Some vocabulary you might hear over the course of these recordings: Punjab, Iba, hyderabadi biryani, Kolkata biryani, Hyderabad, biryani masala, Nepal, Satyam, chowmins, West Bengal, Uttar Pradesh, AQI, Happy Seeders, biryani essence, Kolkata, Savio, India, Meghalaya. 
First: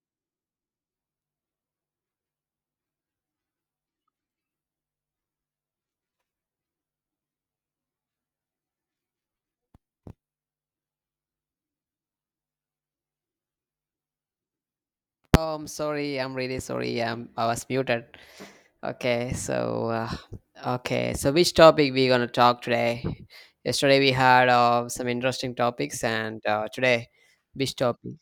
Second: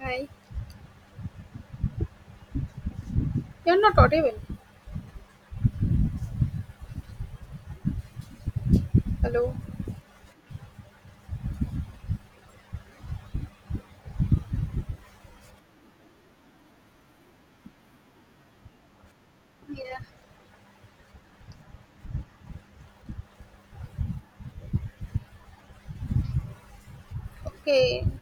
Hi. You're not audible. Hello. Oh, I'm sorry. I'm really sorry. I was muted. Okay, so Yeah. uh, okay, so which topic we gonna talk today? Yesterday we had some interesting topics, and today which Okay. topic?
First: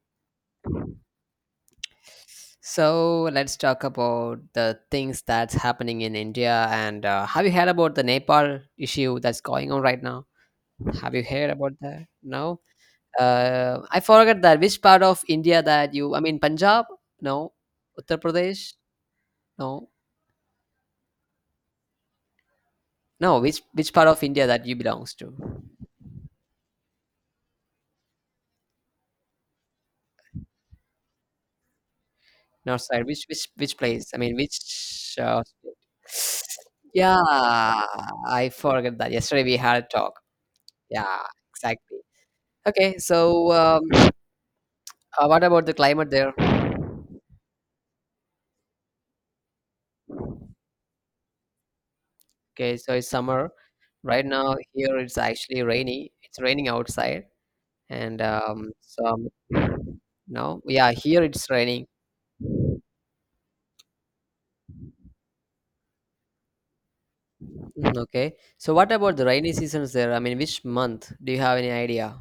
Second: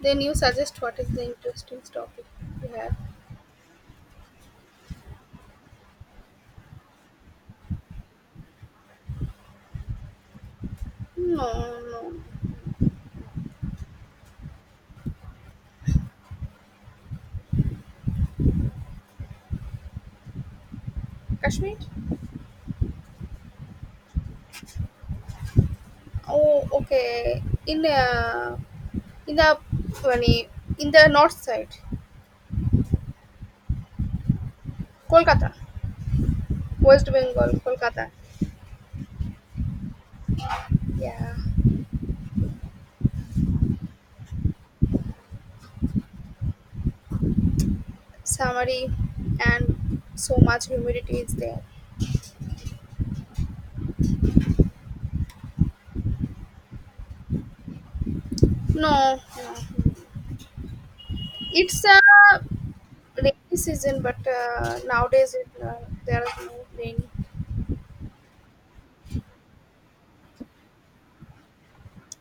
Then you suggest what is the interesting topic you have? So let's talk about the things that's happening in India. And have you heard about the Nepal issue that's going on right now? Have you No, heard about that? no. No. I forgot that which part of India that you. I mean, Punjab? No. Uttar Pradesh? No. Kashmir? No, which part of India that you belongs to? Oh, okay. In the yani, in the north side, North side. Which place? I mean, which? Kolkata, State? West Yeah, Bengal, Kolkata. I forgot that. Yesterday we had a talk. Yeah, Yeah. exactly. Okay, so what about the climate there? Summary and so much humidity is there. Okay, so it's summer. Right now here it's actually rainy. It's raining outside, and No, some no. no, yeah, here it's It's raining. a rainy season, but nowadays there is no rain. Okay, so what about the rainy seasons there? I mean, which month? Do you have any idea?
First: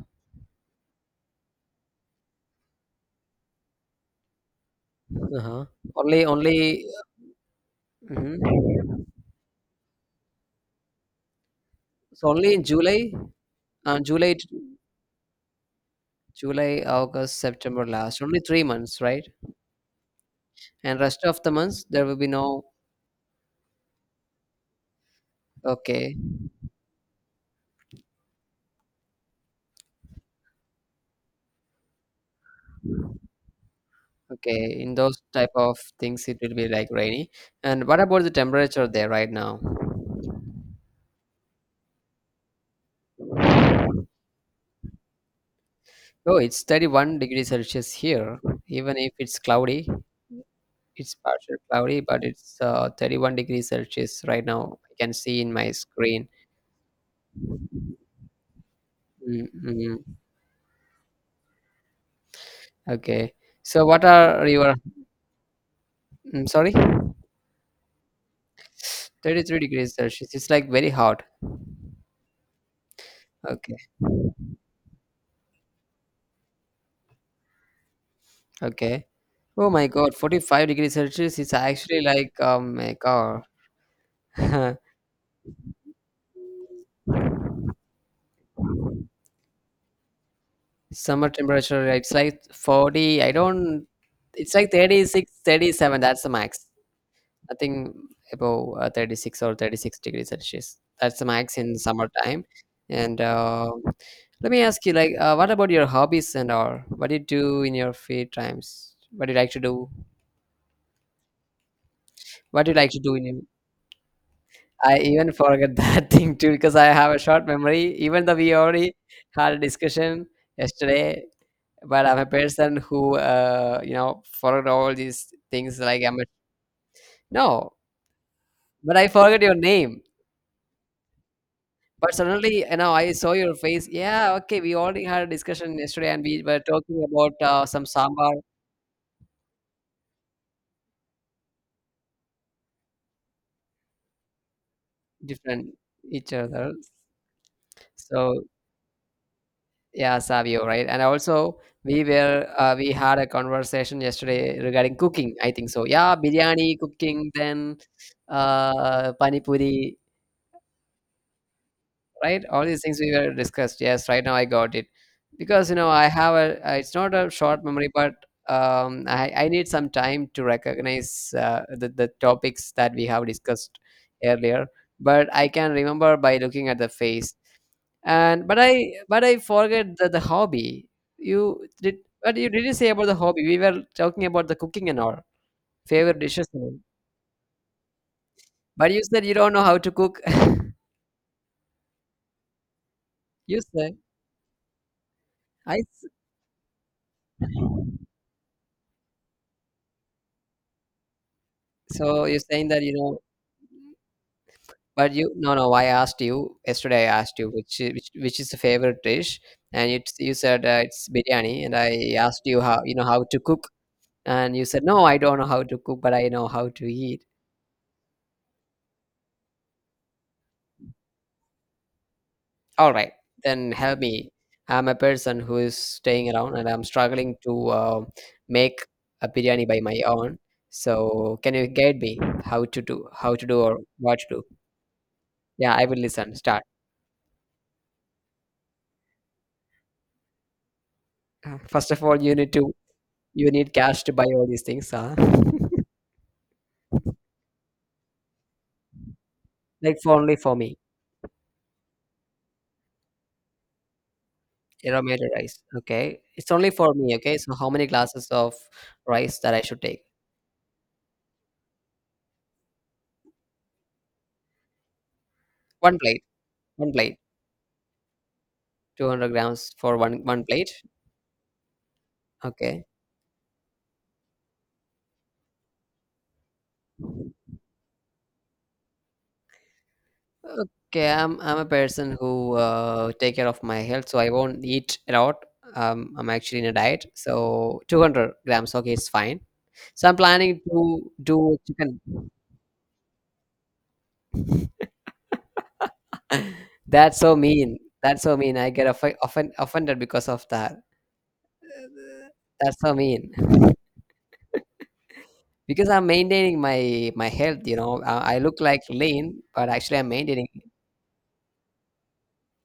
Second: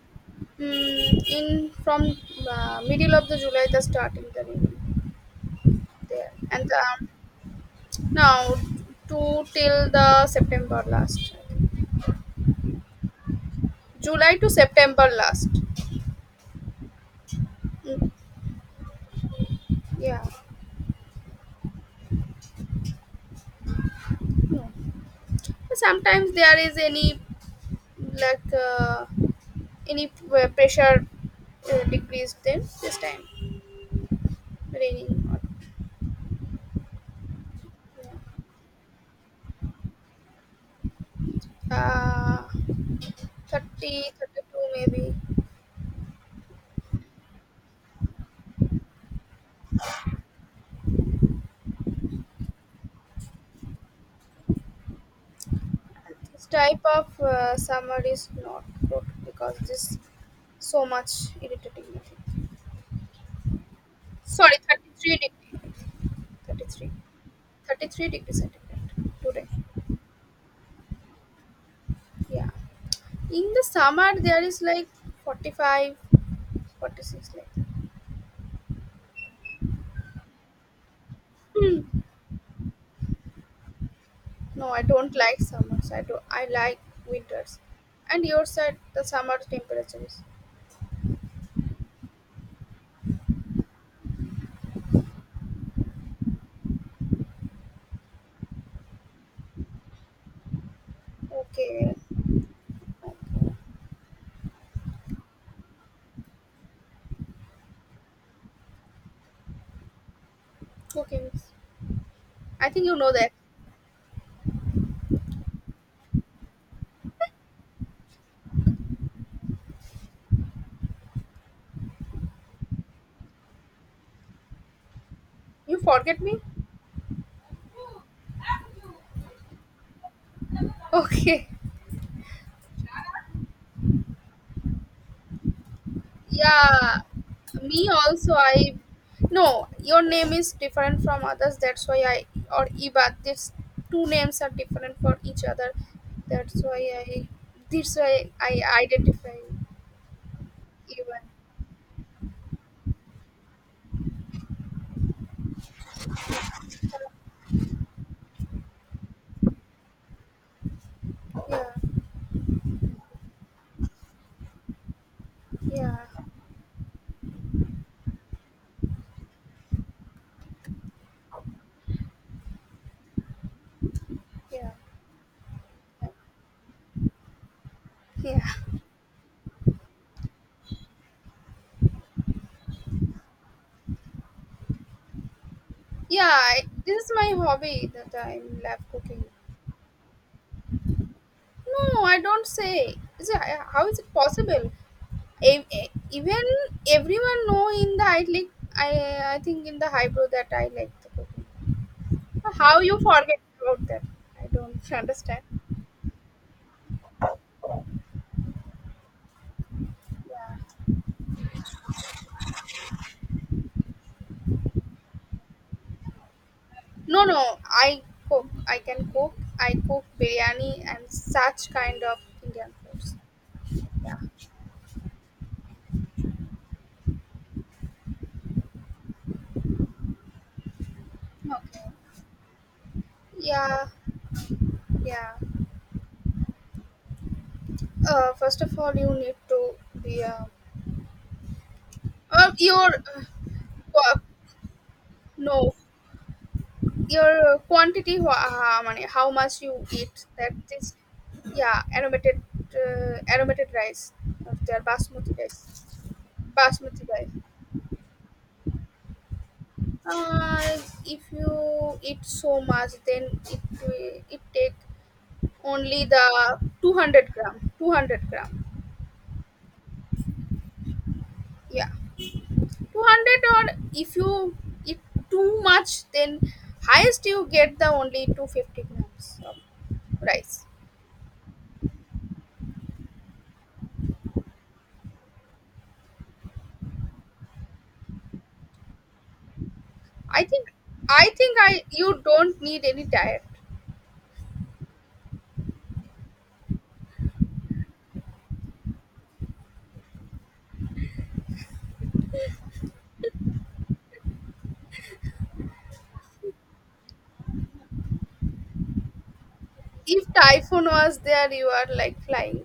In from middle of the July, the starting the rain Uh-huh. Only there, and only now Mhm. to till the September last. So only in July, uh, July, July t- to September last. July, August, September Mm, last. Only 3 months, right? yeah, And rest of the months there will be no. Okay, sometimes there is any like any pressure decrease then this time okay. In those raining. Type of things, it will be like rainy. And what about the temperature there right now? Yeah. 30, 32 maybe. Oh, it's 31 degrees Celsius here. Even if it's cloudy, it's partial cloudy, but it's 31 degrees Celsius right now. I can see in my screen. This type of summer is not good Mm, because mm. this so much irritating. Okay. So, what are Sorry, your 33 degree. Mm, Sorry, 33. 33-degree centigrade today. 33 degrees Celsius. It's like very hot. Yeah. In the Okay, summer, there is like 45, forty-six 46 like that. okay. Oh my God, 45 degrees Celsius is actually like oh my God, No, I don't like summers. I do. I like winters. And your side, the summer temperature is summer temperature. It's like 40. I don't. It's like 36, 37. That's the max. Nothing above 36 or 36 degrees Celsius. That's the max in okay. summertime. Okay. And let me ask you, like, what about your hobbies and all? What do you do in your free times? What do you like to do? Okay. Miss. What do I you think like you to know do. In that. your I even forget that thing too because I have a short memory. Even though we already had a discussion yesterday, but I'm a person who forgot all these things. You Like I'm forget a, me? no, but I forgot your name. Okay. But suddenly, I saw your face. Yeah, okay, we already had a discussion yesterday, and we were Yeah, talking about some me also. sambar I no, your name is different from others. That's why I or Iba. These two names are different for each other. different each That's other. why I. That's why So I identify yeah, Savio, right? And even. also, we had a conversation yesterday regarding cooking. I think so. Yeah, biryani, cooking, then pani puri, Yeah, right? All these things we were discussed. Yes, right now I got it because you know yeah, I have a. It's not a short memory, but I need some time to recognize the topics that we have discussed earlier. yeah, But I can remember by looking at the face, yeah, and but I forget the hobby. You did, but you did not say about the hobby? We were talking about the cooking and all favorite yeah. dishes, I, and all. this is my hobby that I love But you said cooking. you don't know how to cook. No, I don't say. Is it, You how said. is it possible? I s- Even everyone know in the I like I think in the highbrow that I like the cooking. so you're saying How that you you know. forget about that? I don't But you understand. no, no, I asked you yesterday. I asked you which I- which is the favorite dish, and you Yeah. said it's biryani, and I asked you how you know how to cook, and you said no, I don't know how to cook, but I know how to eat. No, no. I cook. I can cook. I cook biryani and such kind of Indian All right, foods. then help me. I'm a person who is staying around and I'm struggling to make a biryani by my own. So can Okay. you guide me how to do or Yeah, what to do? yeah. Yeah, I will listen. Start. First of all, you need to be a First of all, your you need cash to qua- buy all these things, huh? no your quantity money how much you Like, for eat only that for me, is yeah aromated aromated rice of their aromated basmati rice rice. Okay, it's only for basmati me. rice Okay, so how many glasses of rice that I should take? uh, if you eat so much, then it take One only plate. the One plate. 200 gram 200 gram, 200 grams for one plate. yeah, Okay. 200, or if you eat too much, then highest you get the only 250 grams of rice. Okay, I'm a person who take care of my health, so I won't eat a lot. I'm actually in a diet, so 200 grams. Okay, it's fine. So I'm I planning think to I do think I chicken. you don't need any diet. That's so mean. That's so mean. I get offended because of that. That's so mean. Because I'm maintaining my health. You know, I look like lean, but actually I'm If maintaining. typhoon was there, you are like flying,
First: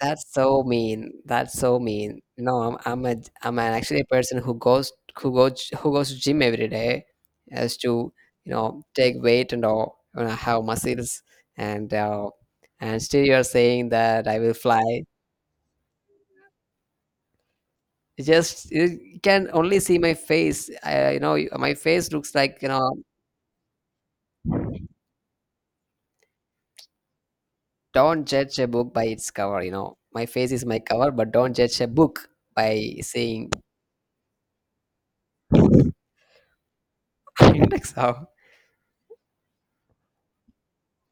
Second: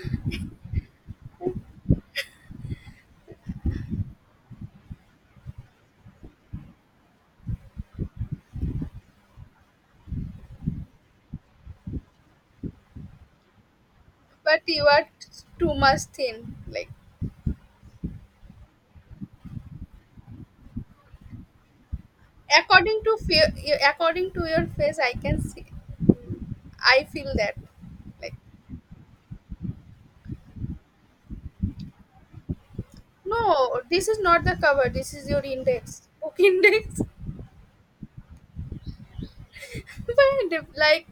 That's so mean. That's so mean. No, I'm an actually a person who goes to gym every day, as to take weight and all, have muscles, and and still you're saying that I will but you are fly. Too much thin. Like, It just you can only see my face. I, my face looks like. according to fear, according to your face, I can see. I feel that. Don't Like judge a book by its cover. My face is my cover, but don't judge a book by saying. no, this is not the cover. This is your index. Book index. So but if, like,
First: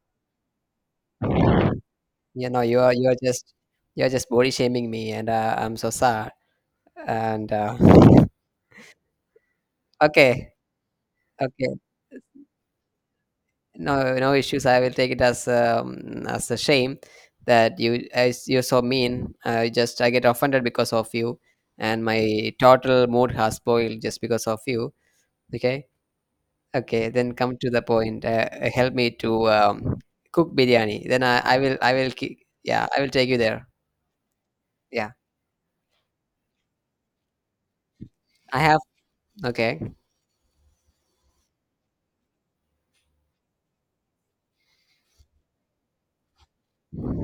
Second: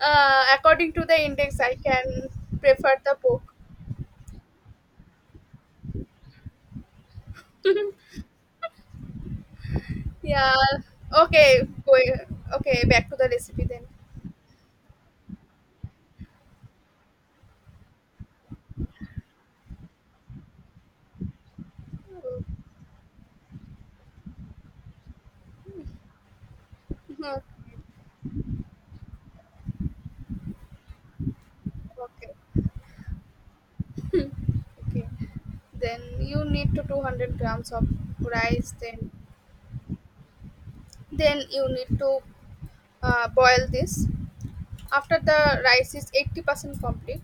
according to the index, I can you know you are prefer you're the just book. you're just body shaming me, and I'm so sad, and okay, yeah. Okay. okay. Going. Okay. Back to the recipe then. No, no issues. I will take it as a shame that you as you're so mean. I get offended because of you, and my total mood has spoiled just because of you. Okay. Okay, Mhm. then come to the point. Help me to cook biryani. Then Okay. yeah, I will take you there. Okay. Yeah, Then you need to 200 grams of I rice. have. Then Okay, then you need to boil this. After the rice is 80% complete,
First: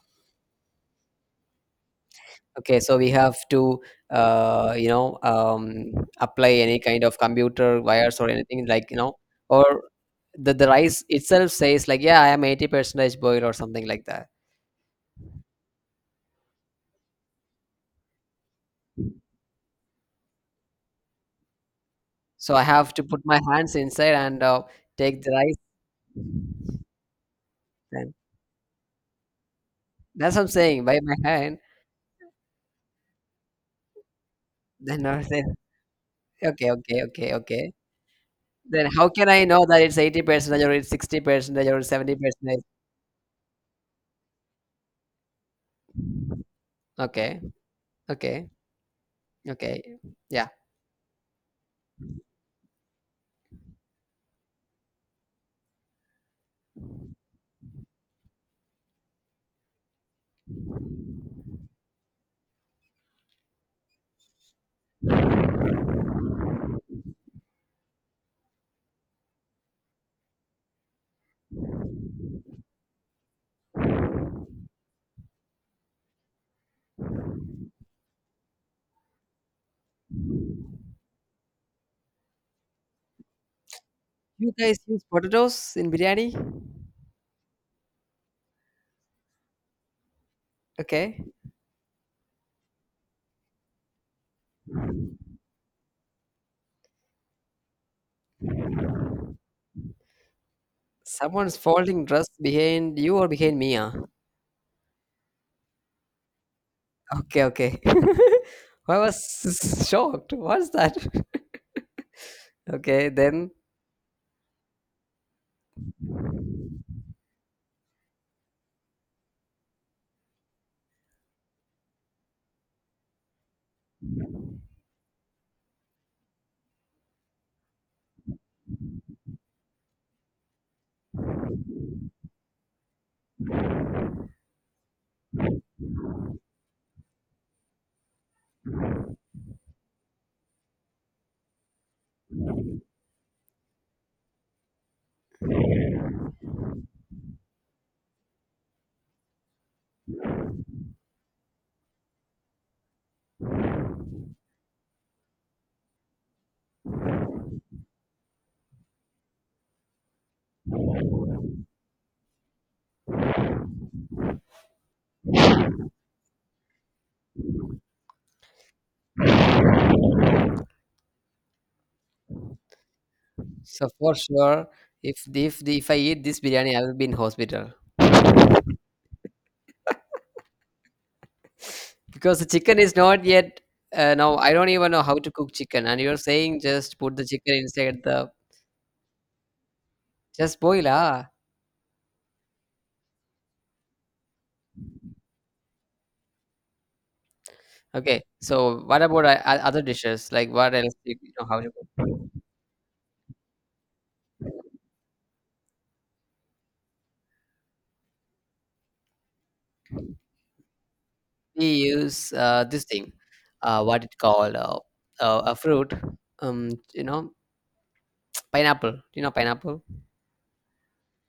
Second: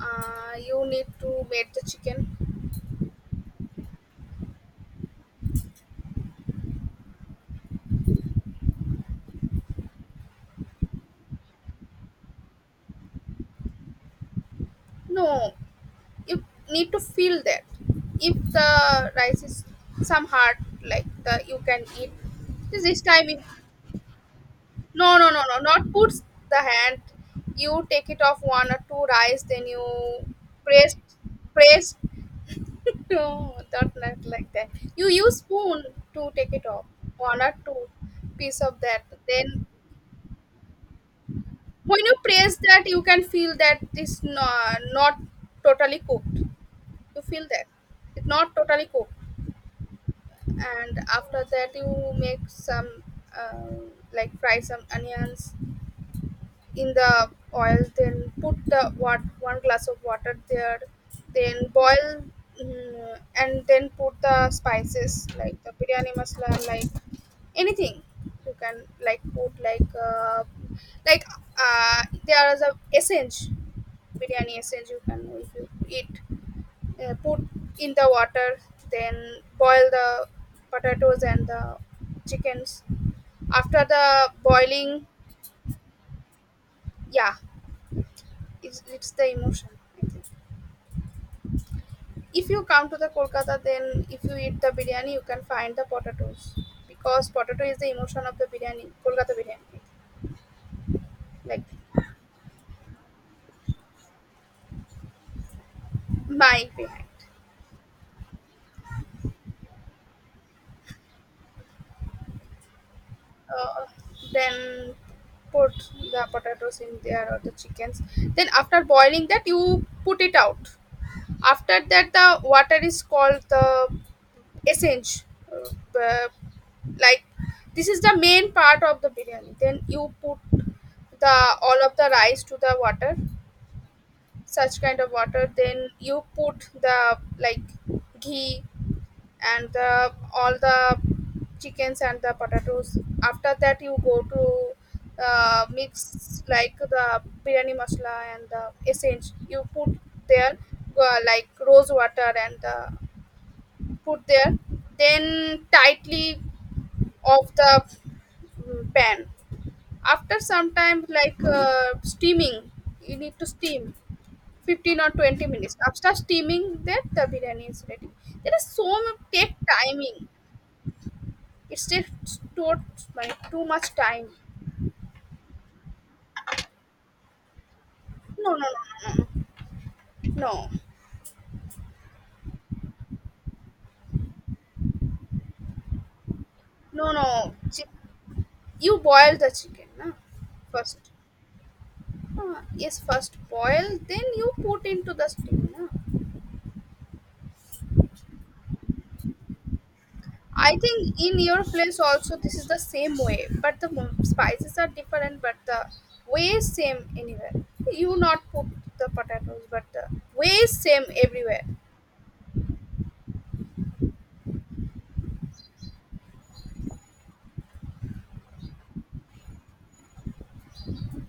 you need to make the chicken. okay. So we have to uh, you know um, apply any kind of computer wires or anything, like, or the rice itself says like yeah I am 80 percentage boiled or something like that. No, you need to feel that. If the rice is some hard, like the you can eat. So I have This to put time, my if hands inside and no, take the no, no, rice. no. Not puts the hand. You take Then it off one or two rice, then you that's what I'm saying press, by my hand. press. No, not like that. Then You I use say spoon to take it okay, off okay, okay, one or okay. two piece of Then that. how can I know Then that it's 80% or it's 60% or when you press 70%? that, you can feel that it's not totally cooked. You Okay, feel that it's okay, not totally cooked. okay. Yeah. And after that, you make some uh, like fry some onions in the oil, then put the what one glass of water there, then boil. And then put the spices like the biryani masala, like anything you can, like put, like like there is a essence, biryani essence you can, if you eat, put in the water, then boil the potatoes and the chickens after the You guys boiling. use potatoes in biryani? Yeah, it's the emotion, I think. Okay. If you come to the Kolkata, then if you eat the biryani, you can find the potatoes, because potato is the emotion of the biryani, Kolkata biryani. Someone's Like folding dress behind you or behind me? Huh? my behind. Okay, okay. I was shocked. What's that? Okay, then uh, then put the potatoes in there or the chickens, then after boiling that you put it out. After that, the water is called the essence, uh, uh, like this is the main part of the biryani, then you put the all of the rice to the water, such kind of water, then you put the like ghee and the all the chickens and the potatoes. After that, you go to mix like the biryani masala, and the essence you put there, like rose water and put there, then tightly off the pan. After some time, like steaming, you need to steam 15 or 20 minutes. After steaming that, the biryani is ready. There is so much take timing. It takes too, like, too so much for time. sure, if I eat this biryani, I will be in hospital No, no, no, no. No, because the chicken is not yet. Now I don't even know how to cook chicken, and you're saying just no, put no, the chicken no. Chi- inside the you boil the chicken na, just boil, first. ah. Ah, yes, first boil, then you put into the steam na. Okay. So what about other dishes? Like, what I else do you, think you in know how your you place cook? also this is the same way, but the spices are different, but the way is same anywhere. You not put the potatoes, but the way is same everywhere. We use this thing, what it called, a fruit. Um, you know, Pineapple. You know, pineapple.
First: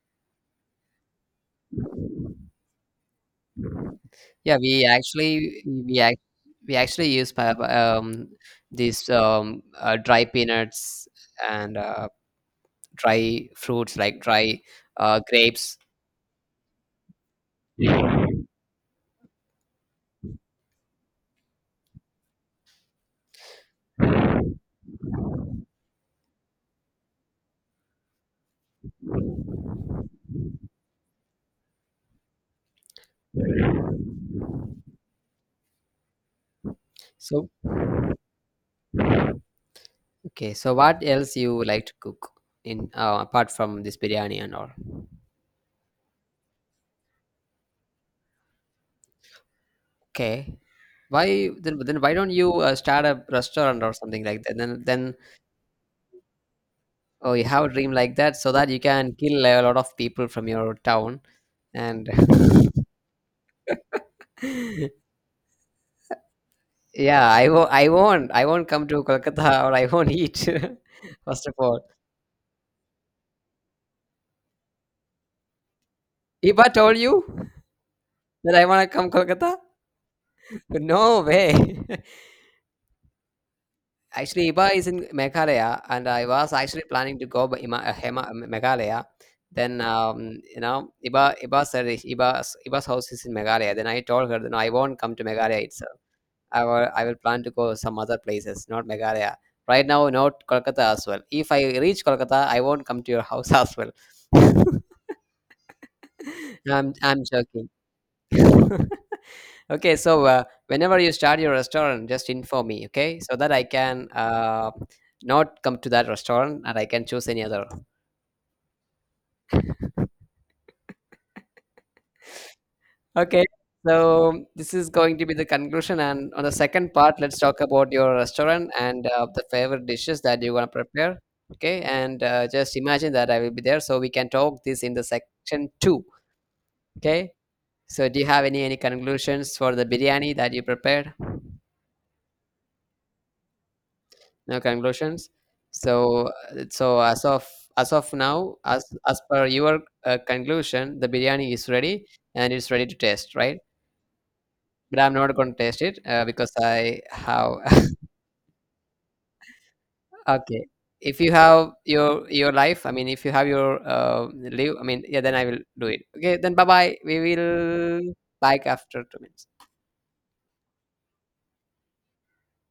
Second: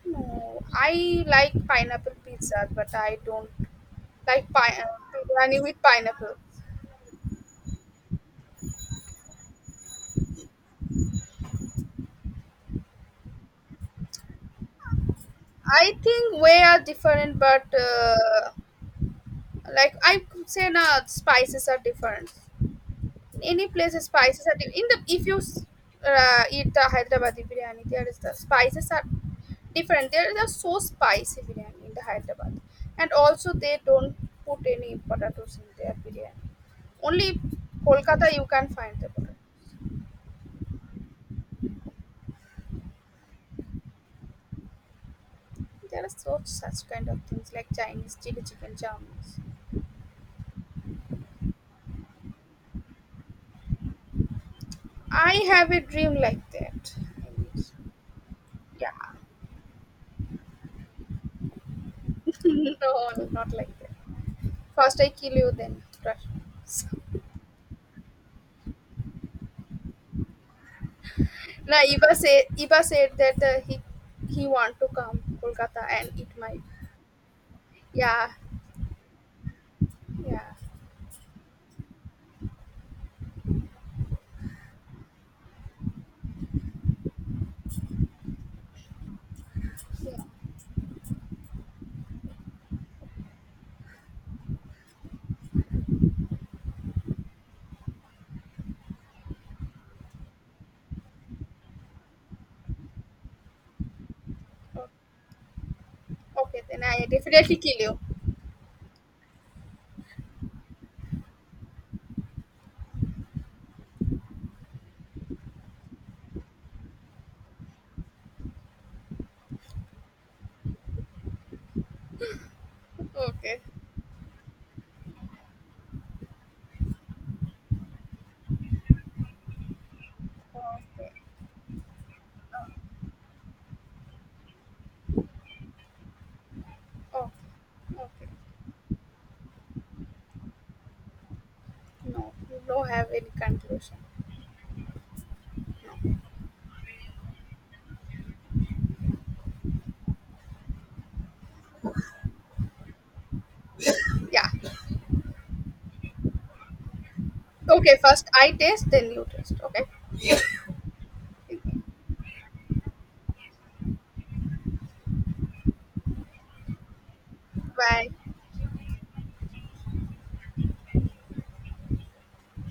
No, I like pineapple pizza, but I don't like Yeah, pine biryani with pineapple. we actually use these dry peanuts, and dry fruits like dry grapes. I think way are different, but like I could say, na spices are different. In any place the spices are in the if you s- eat the Hyderabadi biryani, there is the spices are different. There is a so spicy biryani in the Hyderabad, and also they don't put any potatoes in their biryani. Only So, Kolkata you can find the potato. okay. So what else you like to cook in apart from this biryani and all? There are so such kind of things, like Chinese chili chicken chowmins. Okay. Why then? Then why don't you start a restaurant or something like that? Then I have a dream like that. oh, you have a dream like that so that you Yeah. can kill a lot of people from your town. And no, not like that. First I kill you then, trust. yeah, I won't. I won't. I won't come to Kolkata or I won't eat. First of No, all, Iba said that he want to come Kolkata and eat if my. I told you Yeah, that I want to come Kolkata, yeah, no way. Actually, Iba is in Meghalaya, and I was actually planning to go by Ima, Hema, Meghalaya. Then, yeah. Iba said Iba's house is in Meghalaya. Then I told her that no, I won't come to Meghalaya itself. I will plan to go some other places, not Meghalaya. Right now, not Kolkata as well. If I reach Kolkata, I won't come to your house as well. O- Okay, then I'm, I I'm definitely joking. kill you. Okay, so whenever you start your restaurant, just inform me, okay, so that I can not come to that restaurant, and I can choose any other. Okay, Okay, so this is going to be the conclusion. And on the second part, let's talk about your restaurant and the favorite dishes that you want to okay, prepare. Okay, and just imagine that I will be there, so we can talk this in the section two. okay, Okay, so do you okay. have any conclusions for the biryani that you prepared? No, you don't have any conclusion. No conclusions, so as of now, as per your conclusion, the biryani is ready, and it's ready to taste, right? Yeah. But I'm not going to taste it because I have. Okay, first I taste, then you taste. Okay. Okay, if you have your life, I mean, if you have your uh, live, I mean, yeah, then I will do it. Okay, then bye bye, we will Bye. bike after 2 minutes.